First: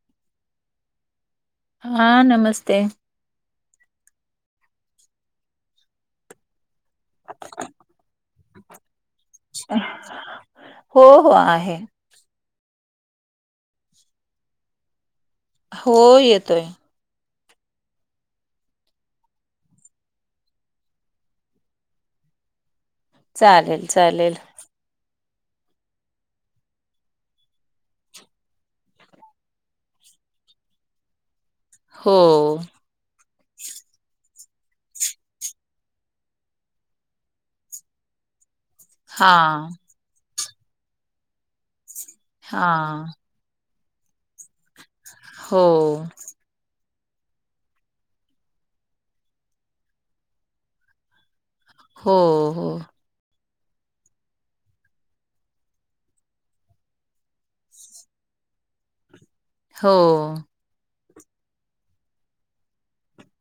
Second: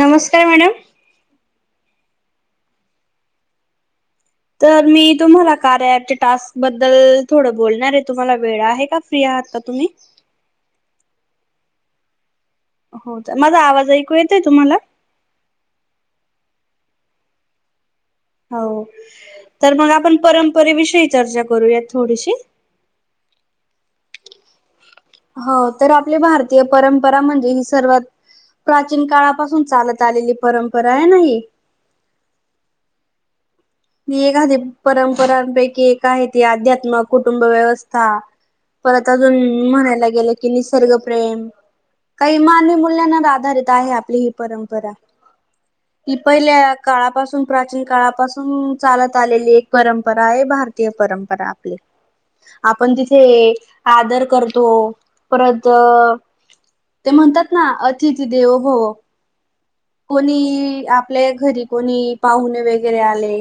नमस्कार मॅडम, हा नमस्ते, तर मी तुम्हाला कार्याच्या टास्क बद्दल थोडं बोलणार आहे, तुम्हाला वेळ आहे का? फ्री आहात का तुम्ही हो हो, आहे. हो तर माझा आवाज ऐकू येतोय तुम्हाला? हो येतोय, हो तर मग आपण, परंपरेविषयी चर्चा करूयात थोडीशी. चालेल चालेल, हो तर, आपली भारतीय परंपरा म्हणजे ही सर्वात प्राचीन काळापासून चालत आलेली परंपरा आहे नाही. हो. एक परंपरांपैकी एक आहे, ती अध्यात्म कुटुंब व्यवस्था. परत हा अजून म्हणायला गेलं की निसर्गप्रेम, काही हा मानवी मूल्यांना आधारित आहे आपली ही परंपरा. हो. ही पहिल्या काळापासून प्राचीन काळापासून चालत आलेली एक, परंपरा आहे भारतीय परंपरा. हो हो आपण तिथे आदर करतो परत ते म्हणतात ना अतिथि देवो भव. हो कोणी आपल्या घरी कोणी पाहुणे वगैरे आले.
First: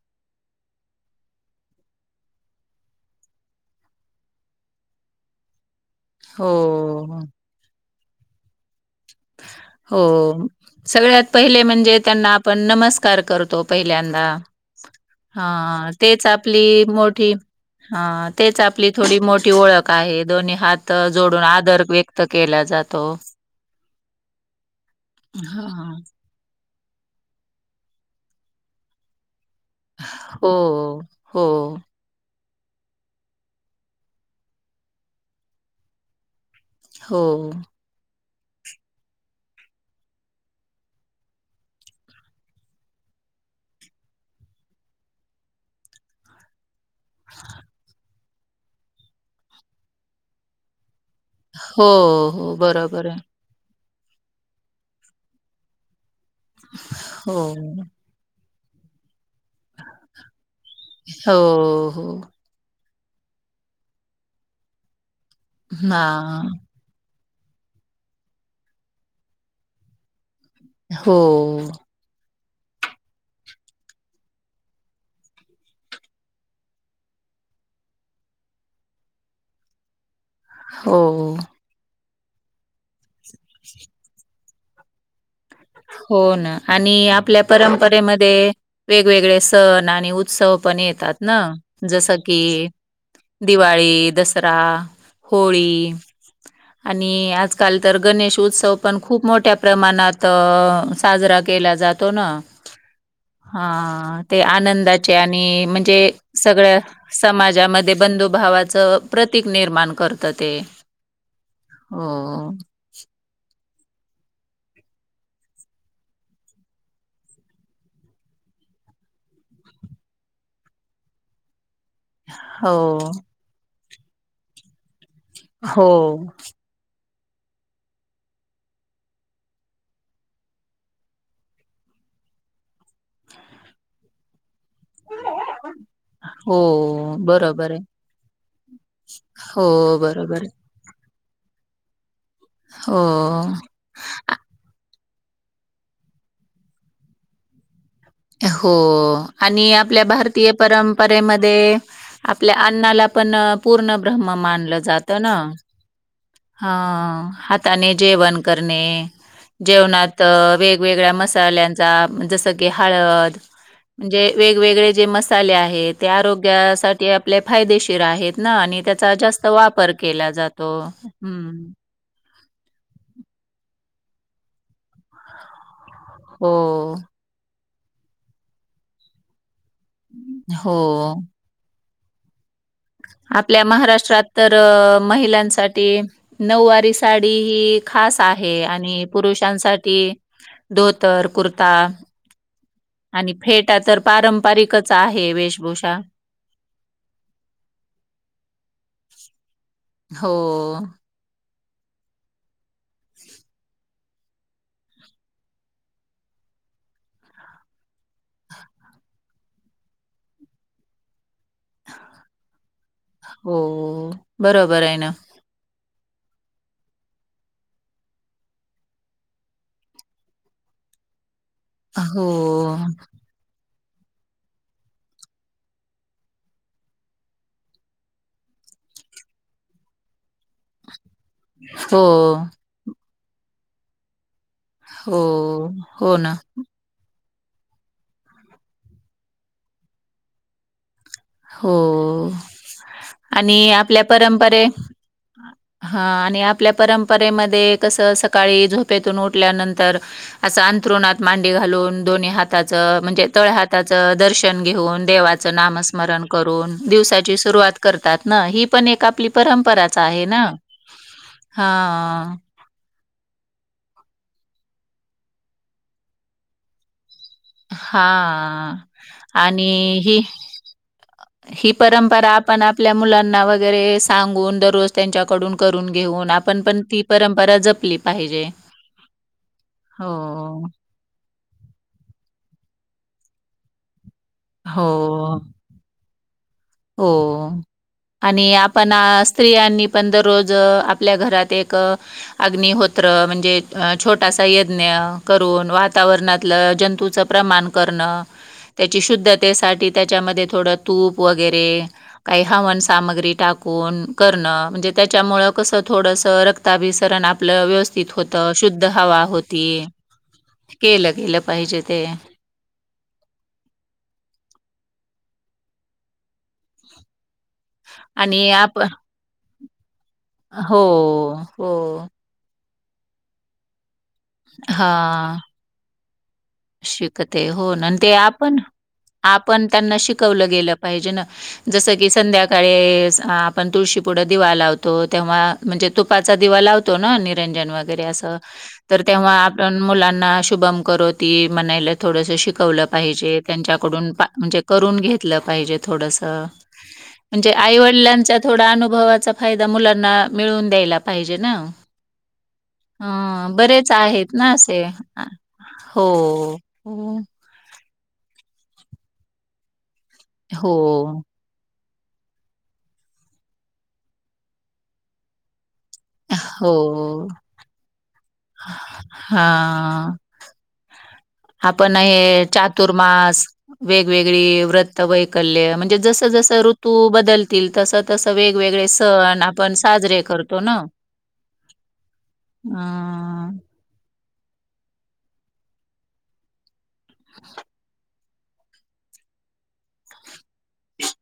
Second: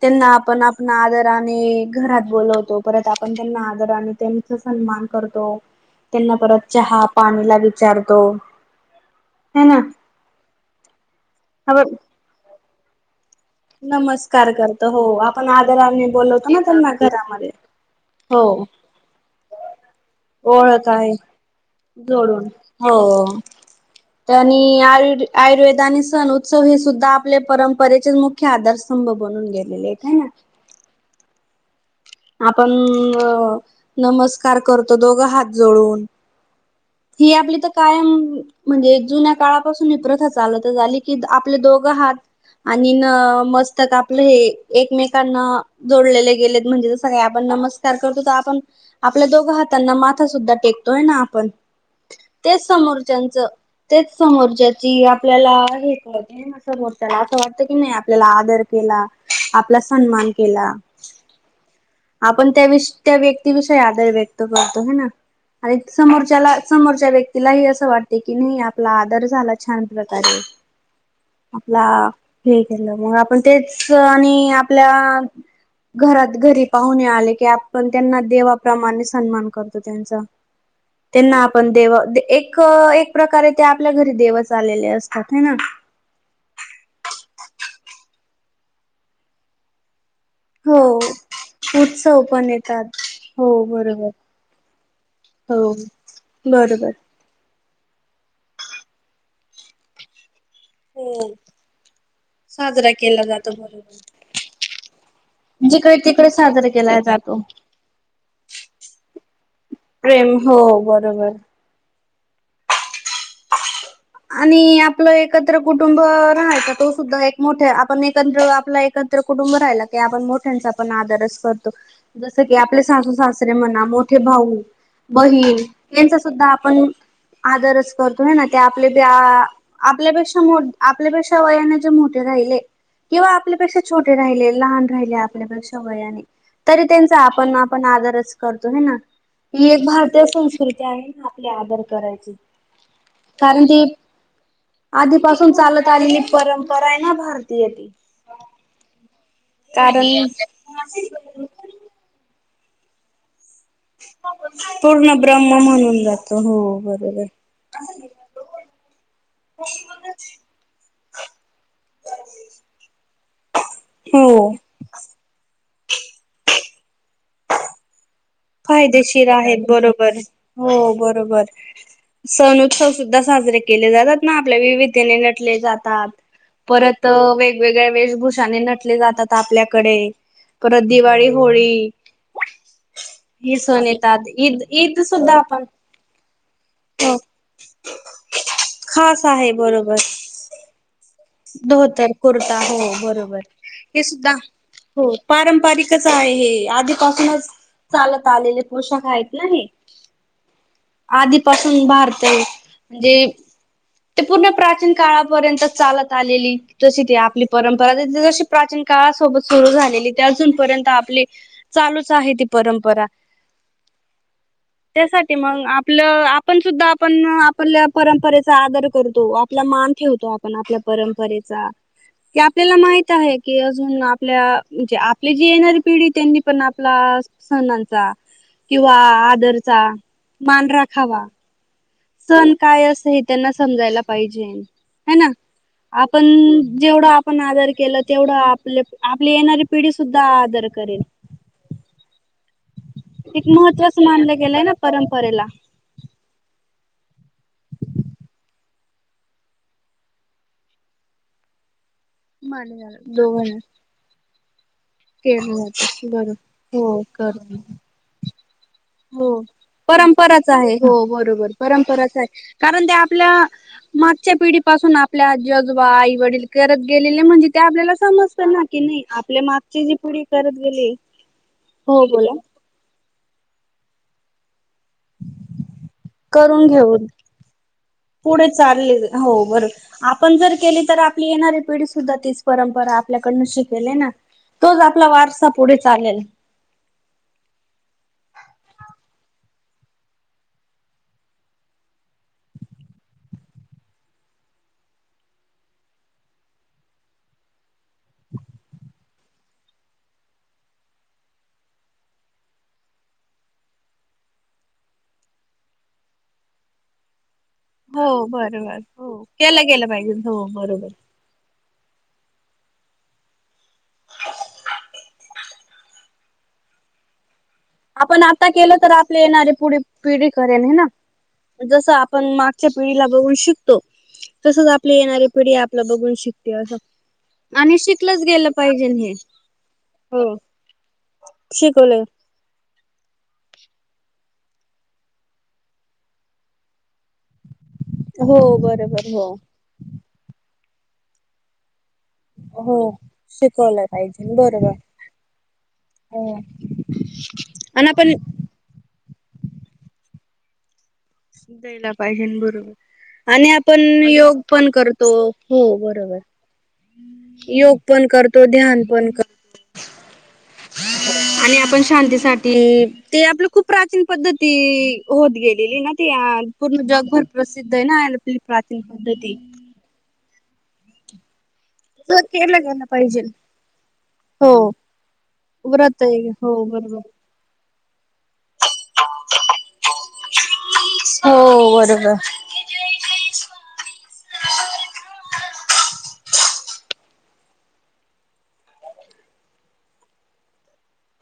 त्यांना आपण आपण आदराने आणि घरात बोलवतो परत आपण त्यांना आदरने त्यांच मान करतो त्यांना परत चहा हो पाणीला विचारतो. है ना. हो सगळ्यात पहिले आपण म्हणजे त्यांना आपण नमस्कार करतो. पहिल्यांदा नमस्कार करतो हो आपण ह आदराने तेच बोलवतो ना आपली त्यांना मोठी घरामध्ये हा तेच आपली थोडी मोठी ओळख आहे दोन्ही ओळख हात आहे जोडून आदर व्यक्त केला जात. हो तो. आयु आयुर्वेद आणि सण उत्सव हे सुद्धा आपले परंपरेचेच मुख्य आदारस्तंभ बनून घेत. हो हो. आपण नमस्कार करतो दोघं हात जोळून- हो हे आपली तर कायम म्हणजे जुन्या काळापासून ही प्रथा चालत झाली की आपले दोघं हात. आणि न मस्तक आपलं हे एकमेकांना जोडलेले गेलेत, म्हणजे जस काही आपण नमस्कार करतो त आपण आपल्या दोघ हातांना माथा सुद्धा टेकतोय ना आपण हो हो तेच बरोबर आहे समोरच्याच तेच समोरच्याची आपल्याला हे कळते समोरच्याला असं वाटत की हो नाही आपल्याला आदर आपला सन्मान केला हो, हो. आपण त्या विष आपल्याला त्या व्यक्ती विषयी आदर व्यक्त करतो ह ना आणि समोरच्याला हां. समोरच्या व्यक्तीलाही असं वाटते की नाही आपला आदर झाला छान प्रकारे. हो. आपला हे केलं मग आपण तेच आणि आपल्या घरात घरी पाहूने आले की आपण त्यांना देवाप्रमाणे सन्मान करतो त्यांचा. हो. त्यांना आपण देव एक एक प्रकारे ते आपल्या घरी देव आलेले असतात ह ना. हो ना आणि आपल्या परंपरेमध्ये वेगवेगळे सण आणि चव पण हो येतात ना जसं उत्सव पण की, येतात हो दिवाळी, बरोबर दसरा, हो. होळी बरोबर. आणि आजकाल तर गणेश उत्सव पण खूप मोठ्या प्रमाणात हो. साजरा केला जातो ना, साजरा केला जातो बरोबर. ह ते आनंदाचे आणि जिकडे म्हणजे तिकडे साजरा सगळ्या केला जातो. समाजामध्ये बंधुभावाचं प्रतीक निर्माण करतं प्रेम ते, हो बरोबर! हो! आणि आपलं एकत्र कुटुंब राहायचा तो सुद्धा एक मोठा आपण एकत्र आपला एक एकत्र कुटुंब राहिला की, आपण मोठ्यांचा पण, आदरच करत जस की, आपले हो, सासू सासरे म्हणा, मोठे भाऊ बहीण हो. यांचा सुद्धा आपण आदरच करतो ह ना. त्या आपल्या आपल्यापेक्षा मोठ आपल्यापेक्षा वयाने जे मोठे राहिले. किंवा आपल्यापेक्षा छोटे राहिलेले. लहान राहिले आपल्यापेक्षा वयाने हो तरी त्यांचा आपण बरोबर आहे. आपण आदरच करतो हे ना. हो ही एक भारतीय बरोबर आहे. संस्कृती आहे, आपली आदर करायची. हो. कारण ती आधीपासून चालत आलेली परंपरय ना, भारतीय ती. हो आणि आपल्या कारण भारतीय परंपरेमध्ये, आप आपल्या अण्णाला पण, पूर्ण ब्रह्म मानलं जात पूर्ण ना. ब्रह्म म्हणून जातो हा हो बरोबर. हाताने जेवण करणे, जेवणात वेगवेगळ्या म मल्याचा जस की हळद म्हणजे, हो वेगवेगळे जे मसाले आहेत. ते आरोग्यासाठी आपले फायदेशीर आहेत. ना आणि त्याचा फायदेशीर जास्त आहेत वापर बरोबर केला जातो. हो हम्म. सण उत्सव सुद्धा साजरे केले जातात ना. आपल्या विविधतेने नटले जात त, हो परत वेगवेगळ्या वेशभूषाने नटले जातात, आपल्या डे परत हो. दिवाळी होळी. हे आपल्या सण महाराष्ट्रात येतात तर ईद ईद सुद्धा आपण महिलांसाठी नऊवारी हो साडी ही खास. आणि खास आहे पुरुषांसाठी. बरोबर. कुर्ता धोतर कुर्ता हो आणि बरोबर फेटा तर हे सुद्धा. पारंपरिकच हो आहे वेशभूषा. पारंपरिकच आहे हे आधीपासूनच. चालत आलेले पोशाख आहेत ना हो, आधी. पासून भारत आहे म्हणजे. ते पूर्ण प्राचीन काळापर्यंत चालत आलेली तशी ती आपली परंपरा जशी प्राचीन. काळासोबत सुरु झालेली ते अजूनपर्यंत आपली चालूच आहे ती परंपरा. हो बरोबर आहे ना. त्यासाठी मग आपलं आपण सुद्धा आपण आपल्या परंपरे. सादर करतो आपला मान ठेवतो आपण आपल्या परंपरेत. हो, क आपल्याला माहित आहे की. अून आपल्या म्हणजे आपली जे येणारी पिढी त्यांनी पण आपला सणचा. किंवा आदरचा मान राखावा. हो, सण काय असं हे त्यांना समजायला पाहिजे. हय हो, ना हो आपण ना. जेवढं आप आपण आदर केलं तेवढं आपले, आपली येणारी पिढी सुद्धा आदर करेल. हो. एक आणि महत्त्वाच आपल्या मानलं गेलंय परंपरे ना परंपरेला हा, आणि आपल्या परंपरेमध्ये कसं सकाळी झोपेतून उठल्यानंतर असं अंंतरुणात मांडी घालून. दोन्ही मान हाताचं म्हणजे तळ दोघांना हाताचं दर्शन घेऊन देवाचं केलं नामस्. जात बरं हो दिवसाची कर सुरुवात करतात. ना, ही पण एक हो आपली आहे ना. परंपराच आहे हो बरोबर परंपराच आहे हां, कारण ते. आपल्या मागच्या पिढी पाासून आपल्याजजोबा आई वडील करत गे. म्हणजे ते आपल्याला समजत ना हां की नाही आपल्या आणि मागची जी पुढ ही करत गेले. ही परंपरा आपण आपल्या मुलांना वगैरे. सांगून दररोज त्यांच्याकडून करून घेऊन आपण करून पण ती घेऊन परंपरा जपली. पाहिजे. पुढे चालले हो बर हो, आपण जर केली तर आप. येणारी पिढी सुद्धा तीच परंपरा आपल्याकडन शिकेल आहे ना. तोच आपला हो, वारसा पुढे चालेल. हो. आणि आपण स्त्रियांनी पण दररोज आपल्या घरात एक अग्नी होत. म्हणजे छोटासा यज्ञ करून वातावरणात जंतूच प्रमाण करण. त्या शुद्धते त्याच्यामध्ये थोड तूप वर. ह सा टा म्हणजे त्या कस ड. ताभिसरण आप. आपलं व्यवस्थित हो होत बरोबर शुद्ध हो हवा होती केलं गेलं पाहिजे हो बरोबर केलं केलं पाहिजे. ते [unintelligible] आपण आता आणि केलं आपण तर आपले येणारे पुढ पिढी करेल हे हो, ना जसं हो. आपण माग मागच्या पिढीला बघून शिकतो तसंच आपली येणारी पिढी आपलं बघून शिक शिकत आहे होन ते गेलं आपण पाहिजे हे आपण त्यांना हो शिकवलं गेलं पाहिजे ना जसं शिकवले की संध्याकाळी आपण तुळशी पुढ दिवा लावतो तेव्हा म्हणजे तुपाचा दिवा लावतो ना निरजन वगैरे असं हो बरोबर हो तेव्हा आपण मुलांना शुभमकरोति म्हणायला थोडंसं हो शिकवलं पाहिजे शिकवलं त्यांच्याकडून पाहिजे म्हणजे बरोबर करून घेतलं पाहिजे हो थोडंसं म्हणजे आणि आपण आईवडिलांच्या थोडा अनुभवाचा फायदा मुलांना मिळवून द्यायला पाहिजे ना. द्यायला पाहिजे बरोबर आणि हं, आपण बरेच आहेत योग ना पण असे. करतो आ- हो हो, बरोबर योग पण करतो ध्यान पण करतो हो. शांतीसाठीठी ते आपलं खूप प्राचीन पद्धती होत गेलेली ना. पूर्ण जगभर हो. प्रसिद्ध आहे ना अल पली प्राचन पद्धती हां. आपण तर हे केलं गेलं पाहिजे चातुर्मास हो वेगवेगळी व्रत वैकल्य म्हणजे व्रत जस आहे ज हो ऋतू बरोबर बदलतील तस तस वेगवेगळे सण आपण साजरे करतो ना. हो बरोबर हा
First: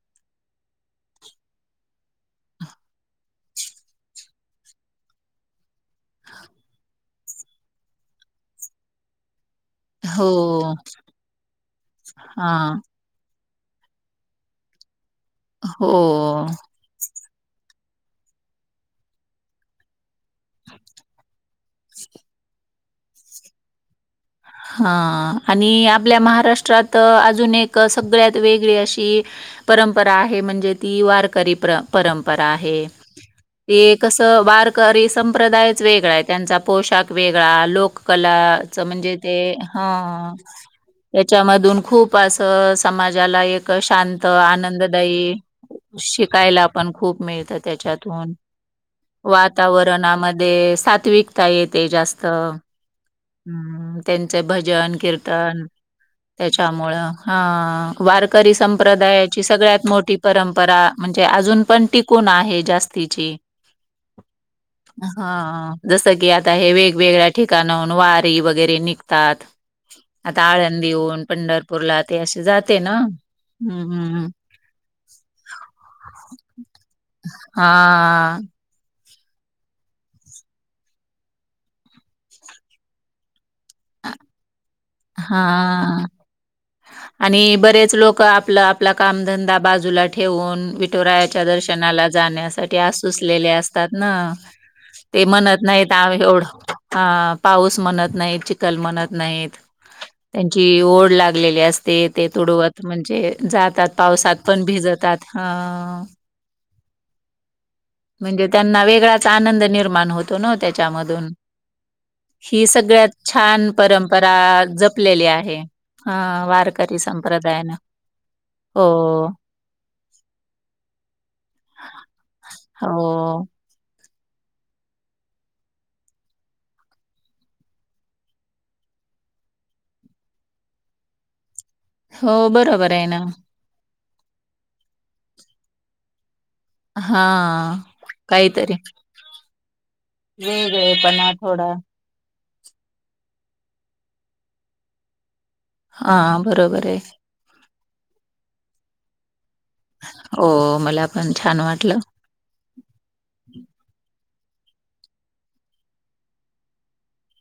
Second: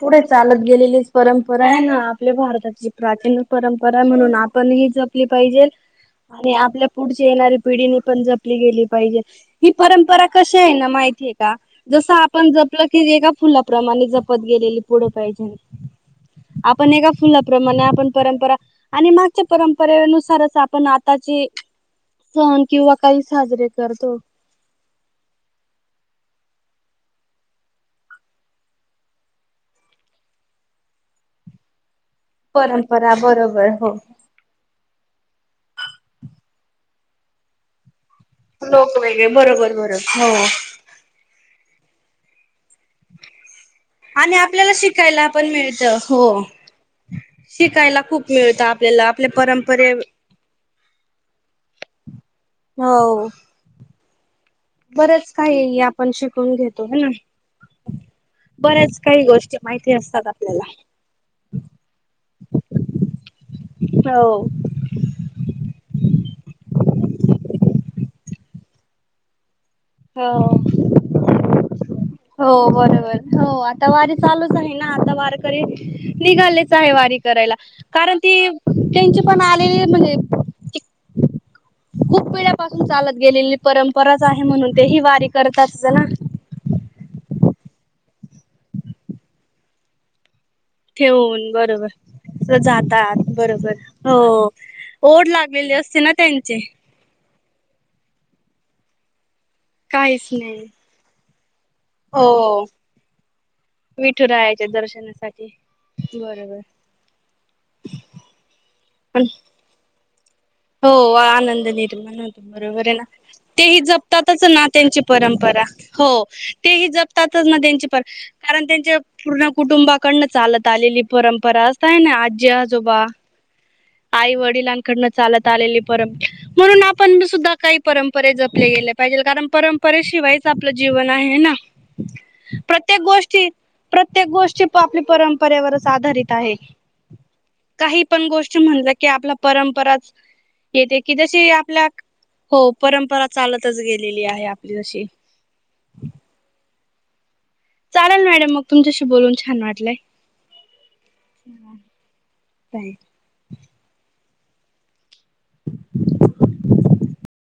पुढे चालत गेलेली परंपरा आहे ना आपल्या भारताची प्राचीन परंपरा म्हणून आपण जपली पाहिजे आणि आपल्या पुढची येणारी पिढीनी पण जपली गेली पाहिजे ही परंपरा कशी आहे हो. ना माहितीय का जसं आपण हां. जपलं की एका फुलाप्रमाणे जप त गेलेली पुढं पाहिजे हो. आपण ए का फुलाप्रमाणे आपण परंपरा आणि मागच्या परंपरेनुसारच आपण आताची सण किंवा काही साजरे करतो हा आणि आपल्या महाराष्ट्रात अजून एक सगळ्यात वेगळी अशी परंपरा आहे म्हणजे ती वारकरी प्र परंपरा आहे परंपरा बरोबर हो ते कसं वारकरी संप्रदायच वेगळा आहे त्यांचा पोशाख वेगळा लोककलाच लोक म्हणजे वेगळे बरोबर बरोबर हो त्याच्यामून खूप अस समाजाला एक इ शांत आणि आपल्याला शिकायला आनंददायी पण मिळतं हो. शिकायला आपण खूप मिळतं शिकायला खूप त्याच्यातून मिळतं आपल्याला आपल्या परंपरे वातावरणामध्ये सात्विकता येते जास्त हो त्यांचे भजन बरंच कीर्तन काही आपण शिकून घेतो त्याच्यामुं ना. ह वारकरी बऱ्याच काही संप्रदाय गोष्टी सगळ्यात माहिती मोठी असतात परंपरा आपल्याला म्हणजे अजून पण टिकून आहे जास्तीची हो हा जस की आता हे वेग ववेेगळ्या ठिकाणाहून वारी वगैरे निघतात आता हो. आळंदीऊन पंढरपूरला ते असे हो जाते ना बरोबर हो आता हम्म वारी हम्म चालूच आहे आता वारकरी निघालेच आहे वारी करायला कारण हा ती त्यांचे पण आलेली म्हणजे खूप वेळापासून चालत गेलेले परंपराच आहे म्हणून ते ह वारी करत असत हा. ना आणि बरेच लोक आपलं आपला कामधंदा बाजूला ठेवून विठोरायाच्या ठेवून दर्शनाला बरोबर जाण्यासाठी जातात असूसलेले बरोबर असतात ना हो ते ओढ म्हणत लागलेली नाहीत असते ना एवढं त्यांचे ह पाऊस म्हणत नाही चिखल म्हणत नाहीत काहीच नाही त्यांची ओढ लागलेली असते ते ते हो तुडवत म्हणजे जातात पावसात पण विठुरायाच्या भिजतात हा दर्शनासाठी बरोबर पण चा आनंद निर्मा हो आनंद निर्माण होतो ही बरोबर आहे ना सगळ्यात ते छान ह परंपरा जपतातच ना त्यांची पर जपलेली आहे. हो हां, ते वारकरी जपतातच ना संप्रदायानं. कारण त्यां हो, पूर्ण कुटुंबा कडणे चालत आलेली परंपरा असताय ना आजी आजोबा हो आई वडिलांकडनं चालत आलेली परंपरा म्हणून आपण सुद्धा काही परंपरा जपले गेले पाहिजे कारण परंपरे शिवायचं आपलं जीवन आहे ना. हो बरोबर प्रत्येक आहे ना. गोष्टी प्रत्येक गोष्टी आपली परंपरेवरच आधारित आहे. हा काय,? म्हणत की आपला परंपराच येते की वेगळेपणा जशी थोडा. आपल्या. हो परंपरा चालतचं गेलेली आहे आपली जशी हा बरोबर आहे. चालेल मॅडम मग तुमच्याशी बोलून. छान वाटलंय हो मला पण छान वाटलं. काय.